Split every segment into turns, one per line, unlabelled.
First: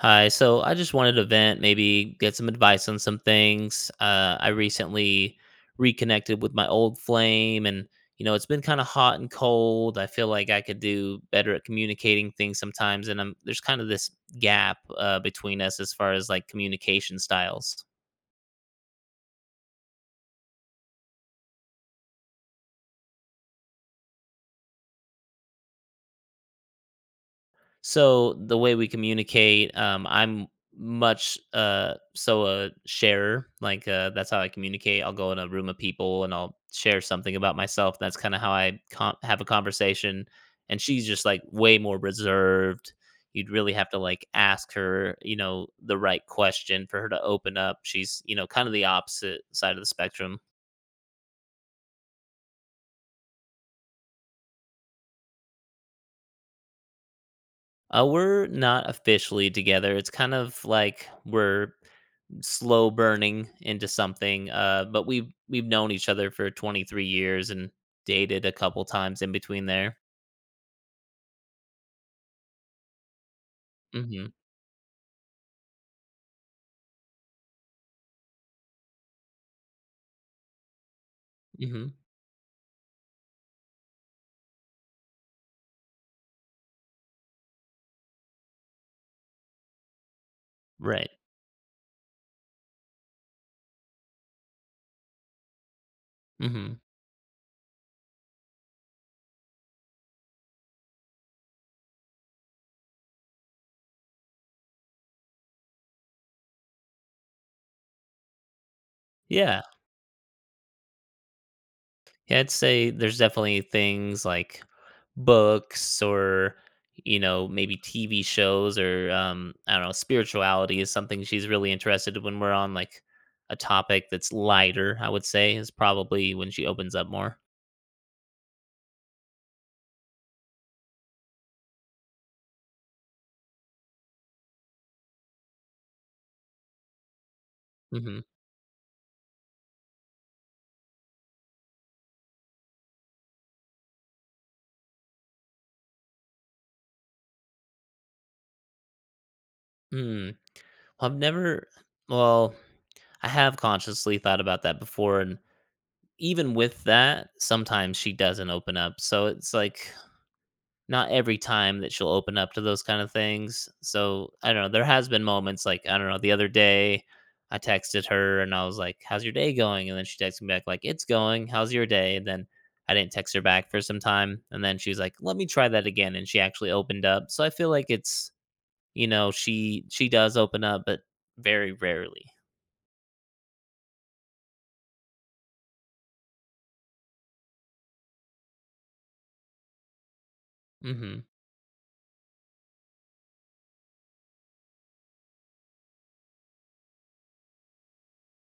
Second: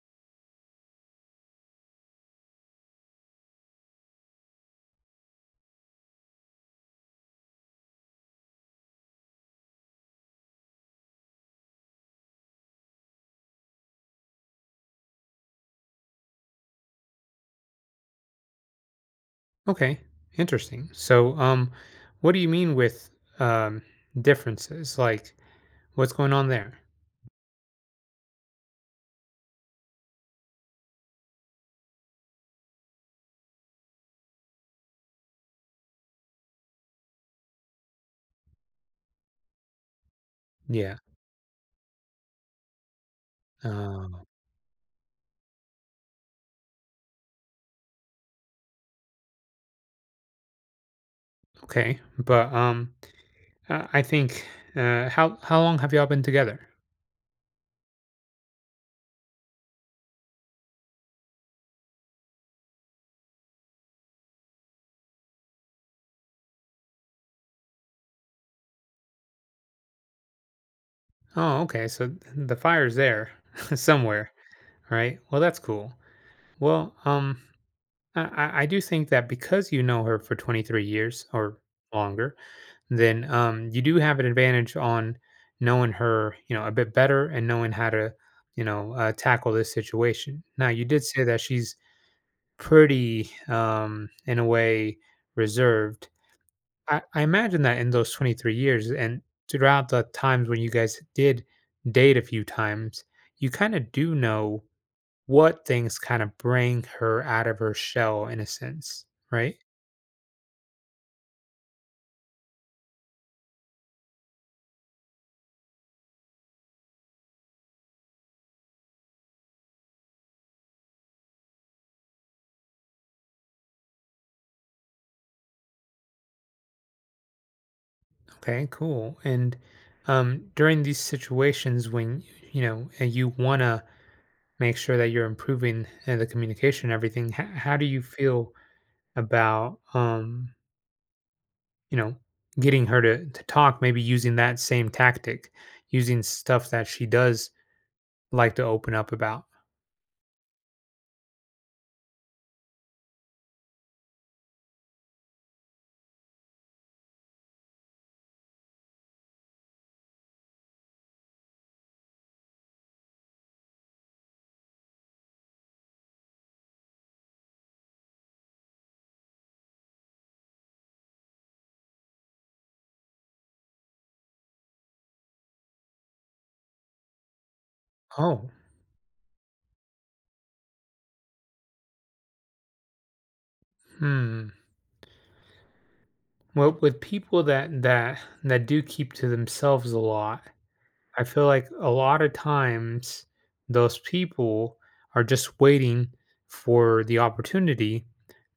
Hi. So I just wanted to vent, maybe get some advice on some things. I recently reconnected with my old flame, and it's been kind of hot and cold. I feel like I could do better at communicating things sometimes, and I'm there's kind of this gap between us as far as like communication styles.
Okay, interesting. So, what do you mean with um differences? Like, what's going on there?
So the way we communicate, I'm much so a sharer. Like that's how I communicate. I'll go in a room of people and I'll share something about myself. That's kind of how have a conversation. And
Yeah.
she's just like way more reserved. You'd really have to
Um,
like ask her, the right question for her to open up. She's kind of the opposite side of the spectrum.
okay, but I think how long have y'all been together?
We're not officially together. It's kind of like we're slow burning into something. But we've known each other for 23 years and dated a couple times in between there.
Oh, okay. So the fire's there somewhere,
Mhm.
right? Well, that's cool. Well, I do think that because you know her for 23 years or
Mhm.
longer, then you do have an advantage on knowing her, you know, a bit better and knowing how to, tackle this situation. Now, you did
Right.
say that she's pretty, in a way, reserved.
Mhm.
I imagine that in those 23 years and throughout the times when you guys did date a few times, you kind of do know what things kind of bring her out of her shell in a sense, right?
Yeah. Yeah. I'd say there's definitely things like books or maybe TV shows or I don't know spirituality is something she's really interested in when we're on like a topic that's lighter. I would say is probably when she opens up more.
Okay, cool. And during these situations when you know and you want to make sure that you're improving the communication and everything, how do you
Hmm.
feel about you know getting her to talk? Maybe using that same tactic, using stuff that she does like to open up about.
Mm. Well, I've never. Well, I have consciously thought about that before. And even with that, sometimes she doesn't open up. So it's like not every time that she'll open up to those kind of things. So I don't know. There has been moments like, I don't know, the other day I texted her and I was like, "How's your day going?" And then she texted me back, like, "It's going. How's your day?" And then I didn't text her back for some time. And then she was like, "Let me try that again." And she actually opened up. So I feel like it's,
Oh,
she does open up, but very rarely.
hmm. Well, with people that do keep to themselves a lot, I
Mm-hmm.
feel like a lot of times those people are just waiting for the opportunity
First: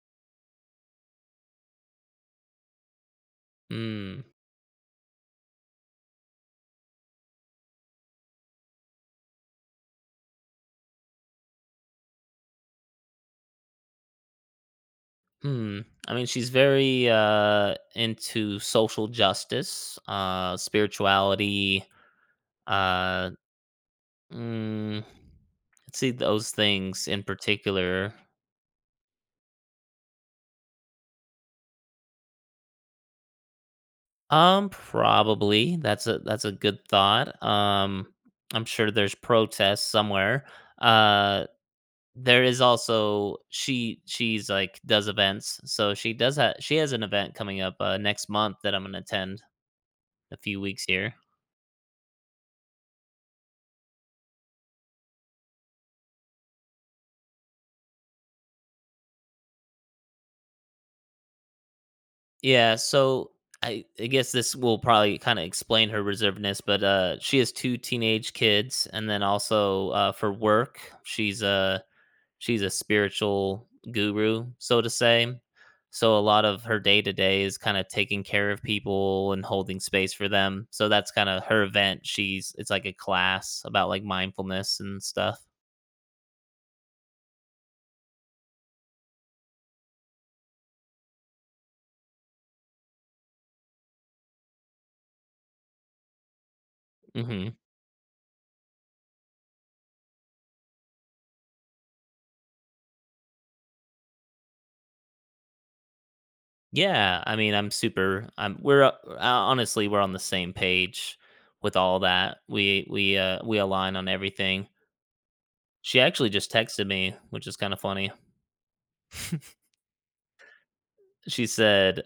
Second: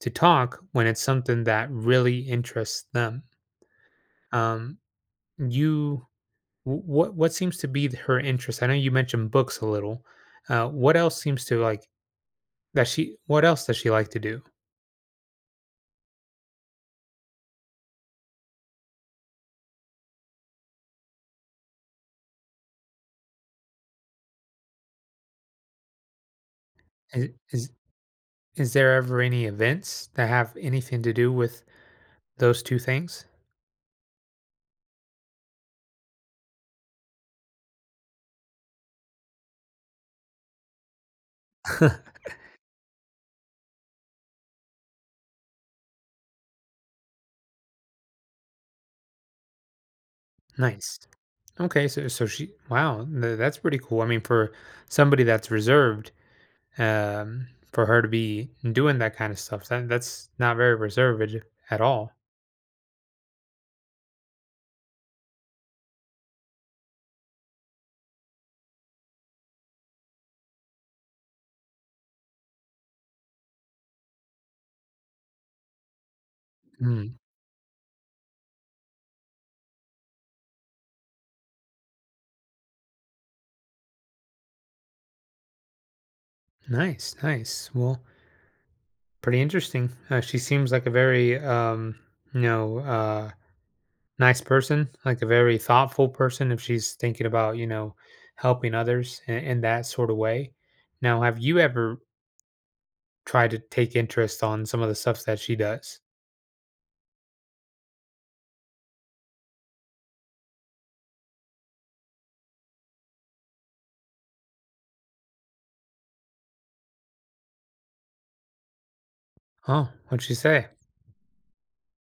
to talk when it's something that really interests them.
Mm.
Um, you, what seems to be her interest? I know you mentioned books a little. What else seems to like that she? What else does she like to do?
Hmm. I mean, she's very into social justice, spirituality, uh mm, let's see those things in
Is is,
particular.
is there ever any events that have anything to do with those two things?
Probably. That's a good thought. I'm sure there's protests somewhere. Uh there is also she's like does events. So she does have she has an event coming up next month that I'm going to attend a few weeks
Nice.
here.
Okay, so so she wow, that's pretty cool. I mean, for somebody that's reserved, um, for her to be doing that kind of stuff, that that's not very reserved at all.
Yeah, so I guess this will probably kind of explain her reservedness, but she has two teenage kids, and then also for work, she's a spiritual guru, so to say. So a lot of her day to
Mm,
day is kind of taking care of people and holding space for them. So that's kind of her event. She's it's like a class about like mindfulness and stuff.
nice, nice. Well, pretty interesting. She seems like a very you know, uh, nice person, like a very thoughtful person. If she's thinking about
Hmm.
you know helping others in that sort of way. Now, have you ever tried to take interest on some of the stuff that she does?
Yeah, I mean, I'm super. I'm we're honestly we're on the same page with all that. We align on everything. She actually just texted me, which is kind of funny.
Oh, what'd she say?
She said,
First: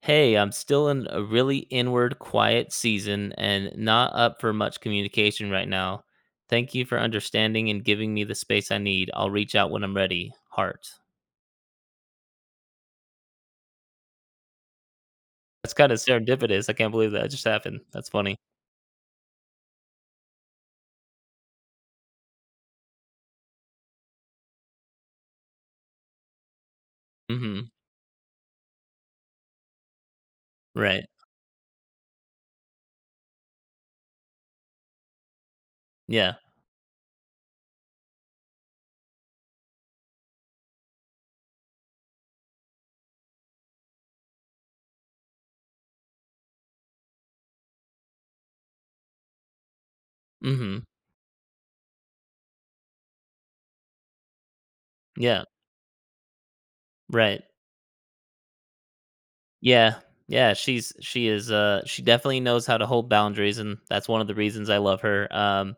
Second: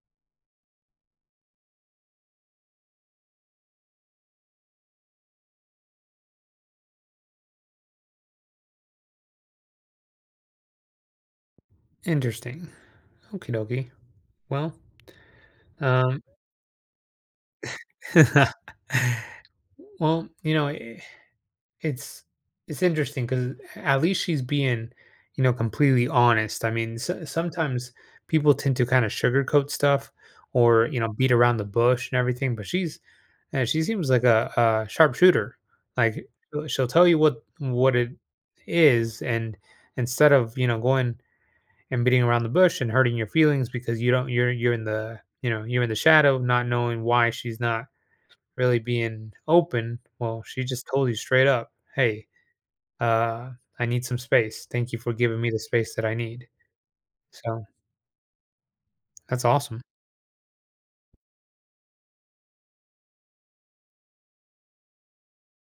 "Hey, I'm still in a really inward, quiet season and not up for much communication right now. Thank you for understanding and giving me the space I need. I'll reach out when I'm ready." Heart.
Interesting. Okie dokie. Well,
That's kind of
um,
serendipitous. I can't believe that just happened. That's funny.
well, you know, I it's it's interesting because at least she's being, you know, completely honest. I mean, so,
Hmm.
sometimes people tend to kind of sugarcoat stuff or you
Right.
know beat around the bush and everything, but she seems like a sharpshooter. Like
Yeah.
she'll tell you what it is, and instead of you know going and beating around the bush and hurting your feelings because you don't you're in the you know you're in the shadow not knowing why she's not really being open. Well, she
Hmm.
just told you straight up, hey, uh I need some space. Thank you for giving
Yeah.
me the space that I need.
Right.
So that's awesome,
Yeah. Yeah, she's she is she definitely knows how to hold boundaries and that's one of the reasons I love her. Um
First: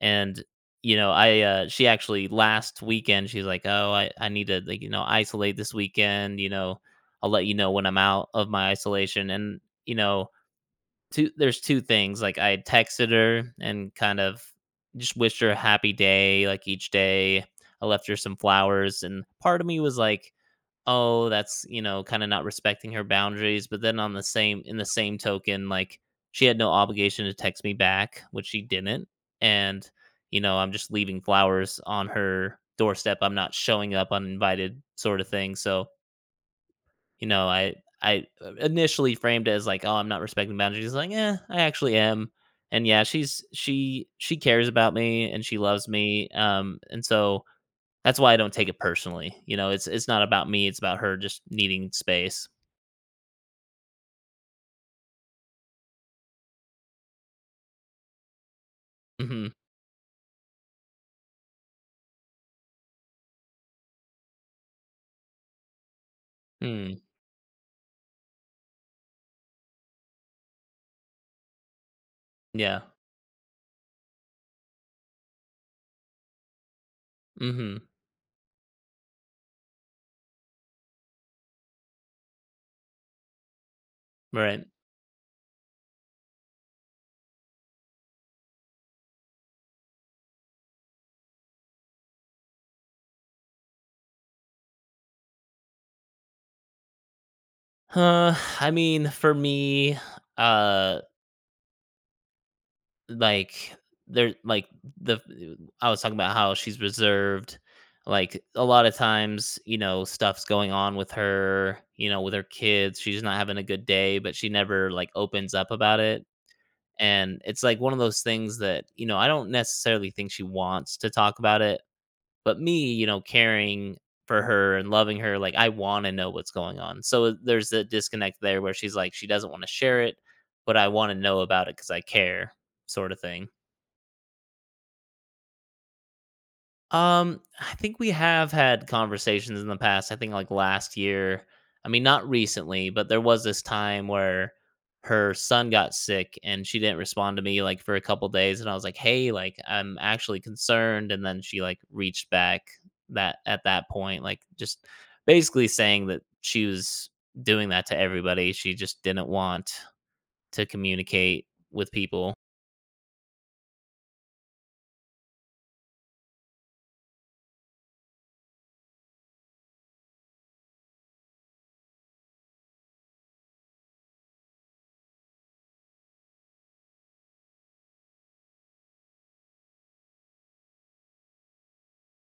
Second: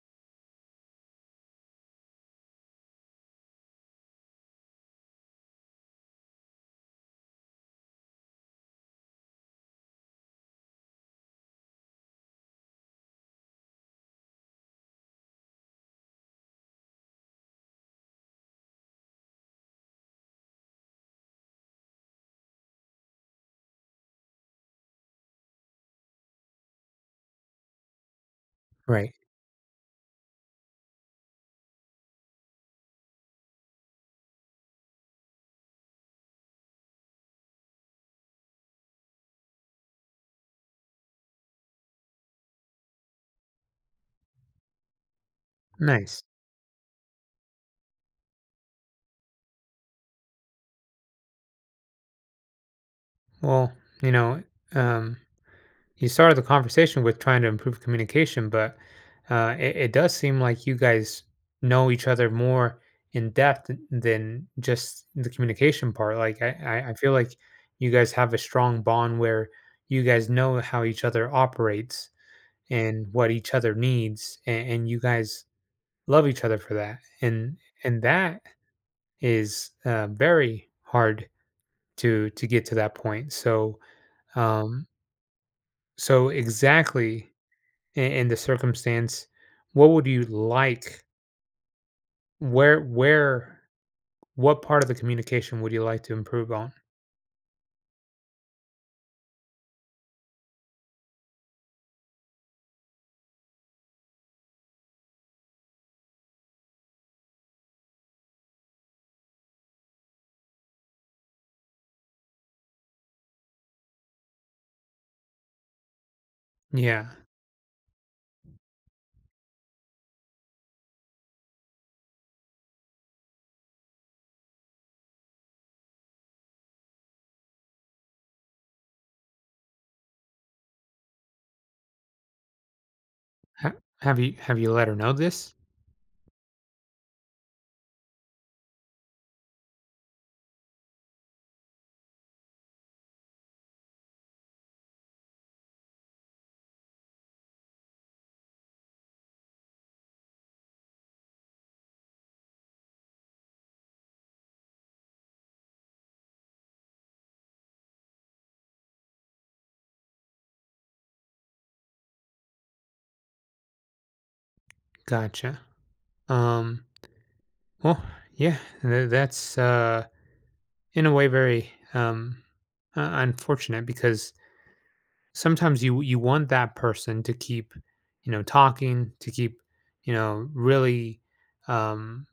and you know, I she actually last weekend she's like, "Oh, I need to like, isolate this weekend. I'll let you know when I'm out of my isolation." And two there's two things. Like I texted her and kind of just wished her a happy day like each day. I left her some flowers and part of me was like oh, that's kind of not respecting her boundaries. But then on the same in the same token, like she had no obligation to text me back, which she didn't.
right?
And, I'm just leaving flowers on her doorstep. I'm not showing up uninvited sort of thing. So, you know, I I initially framed it as like, oh, I'm not respecting boundaries. Like, yeah, I actually am. And yeah, she cares about me and she loves
Nice.
me. And so that's why I don't take it personally. It's not about me, it's about her just needing space.
Well, you know, um you started the conversation with trying to improve communication, but
Mhm.
it, it does seem like you guys know each other more in depth than just the communication part. Like I
Mm.
feel like you guys have a strong bond where you guys know how each other operates
Yeah.
and what each other needs, and you guys love each other for that. And
Mhm.
and that is very hard to get to that point. So
Right.
um, so exactly in the circumstance, what would you like? Where, where, what part of the communication would you like to improve on?
I mean, for me, uh, like there, like the I was talking about how she's reserved. Like a lot of times, stuff's going on with her. With her kids, she's not having a good day, but she never like opens up about it.
Yeah.
And it's like one of those things that I don't necessarily think she wants to talk about it. But me, caring for her and loving her, like I want to know what's going on. So there's a disconnect there where she's like she doesn't want to share it, but I want to know about it because I care, sort of thing.
Ha- have you let her know this?
I think we have had conversations in the past. I think like last year. I mean, not recently, but there was this time where her son got sick and she didn't respond to me like for a couple days and I was like, "Hey, like I'm actually concerned." And then she like reached back that at that point like just basically saying that she was doing that to everybody. She just didn't want to communicate with people.
Gotcha. Um. Well, yeah. That's in a way very unfortunate because sometimes you you want that person to keep, you know, talking, to keep, you know, really um,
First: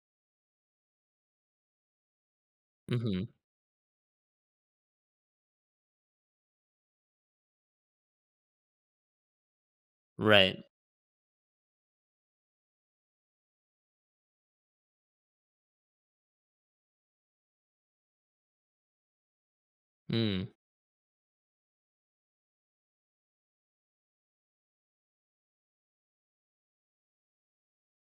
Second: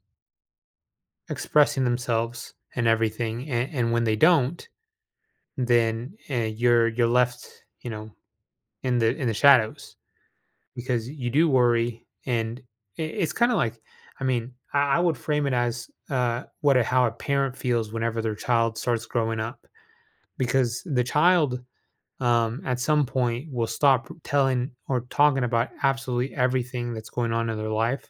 expressing themselves and
Mhm.
everything, and when they don't, then you're left, you know, in the shadows
Right.
because you do worry, and it's kind of like, I mean, I would frame it as what a, how a parent feels whenever their child starts growing up,
Mm.
because the child at some point will stop telling or talking about absolutely everything that's going on in their life,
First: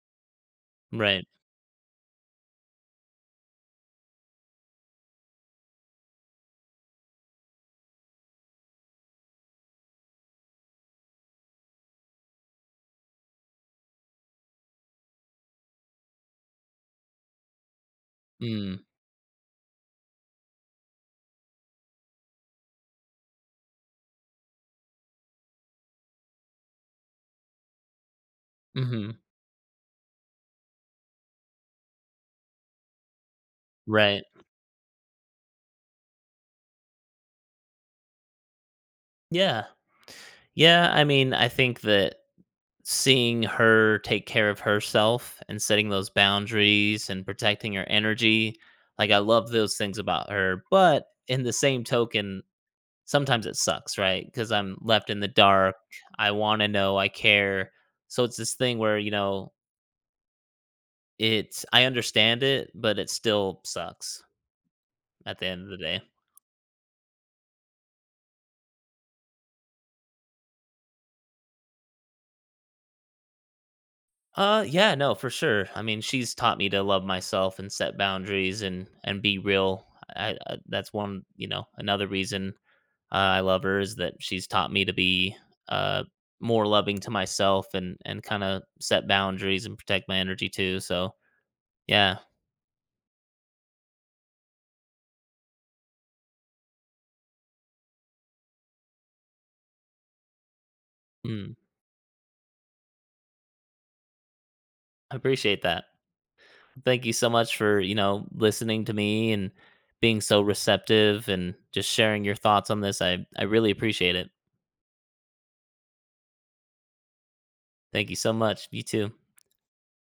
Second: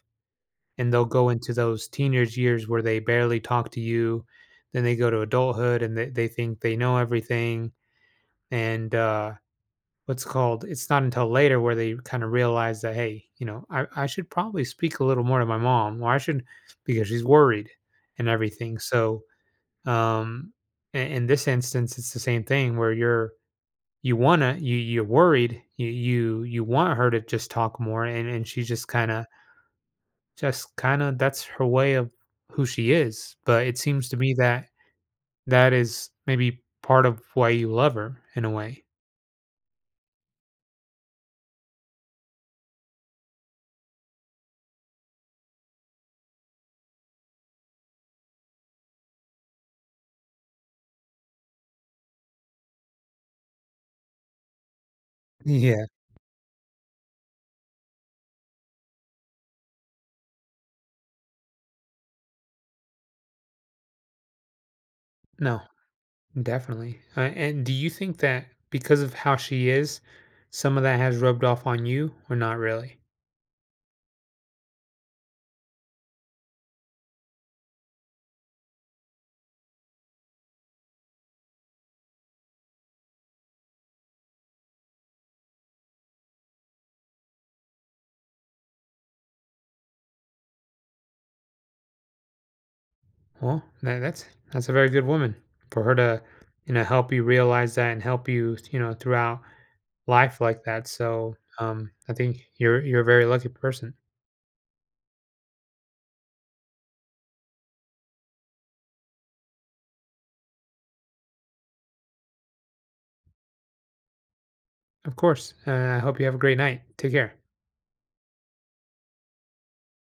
and they'll
Right.
go into those teenage years where they barely talk to you. Then they go to adulthood and they think they know everything, and what's called, it's not until later where they kind of realize that hey you know I should probably speak a little more to my mom or I should, because she's worried and
Mm.
everything. So um in this instance it's the same thing where you wanna you're worried you want her to just talk more, and she just kind
Mhm.
of that's her way of who she is, but it seems to
Right.
me that that is maybe part of why you love her in a way.
Yeah. Yeah, I mean, I think that seeing her take care of herself and setting those boundaries and protecting her energy, like I love those things about her, but in the same token, sometimes it sucks, right? Cuz I'm left in the dark.
Yeah,
I want to know, I care. So it's this thing where it's I understand it, but it still sucks at the
no.
end of the day.
Definitely. And do you think that because of how she is, some of that has rubbed off on you, or not really?
Yeah, no, for sure. I mean, she's taught me to love myself and set boundaries and be real. I that's one, you know, another reason I love her is that she's taught me to be uh more loving to myself and kind of set boundaries and protect my energy too. So, yeah.
Well, that's a very good woman for her to, you know, help you realize that and help you, you know, throughout life like that. So,
Mm,
I think you're a very lucky person.
I appreciate that. Thank you so much for, listening to me and being so receptive and just sharing your thoughts on this. I really appreciate it.
Of course. I hope you have a great night. Take care.
Thank you so much. You too.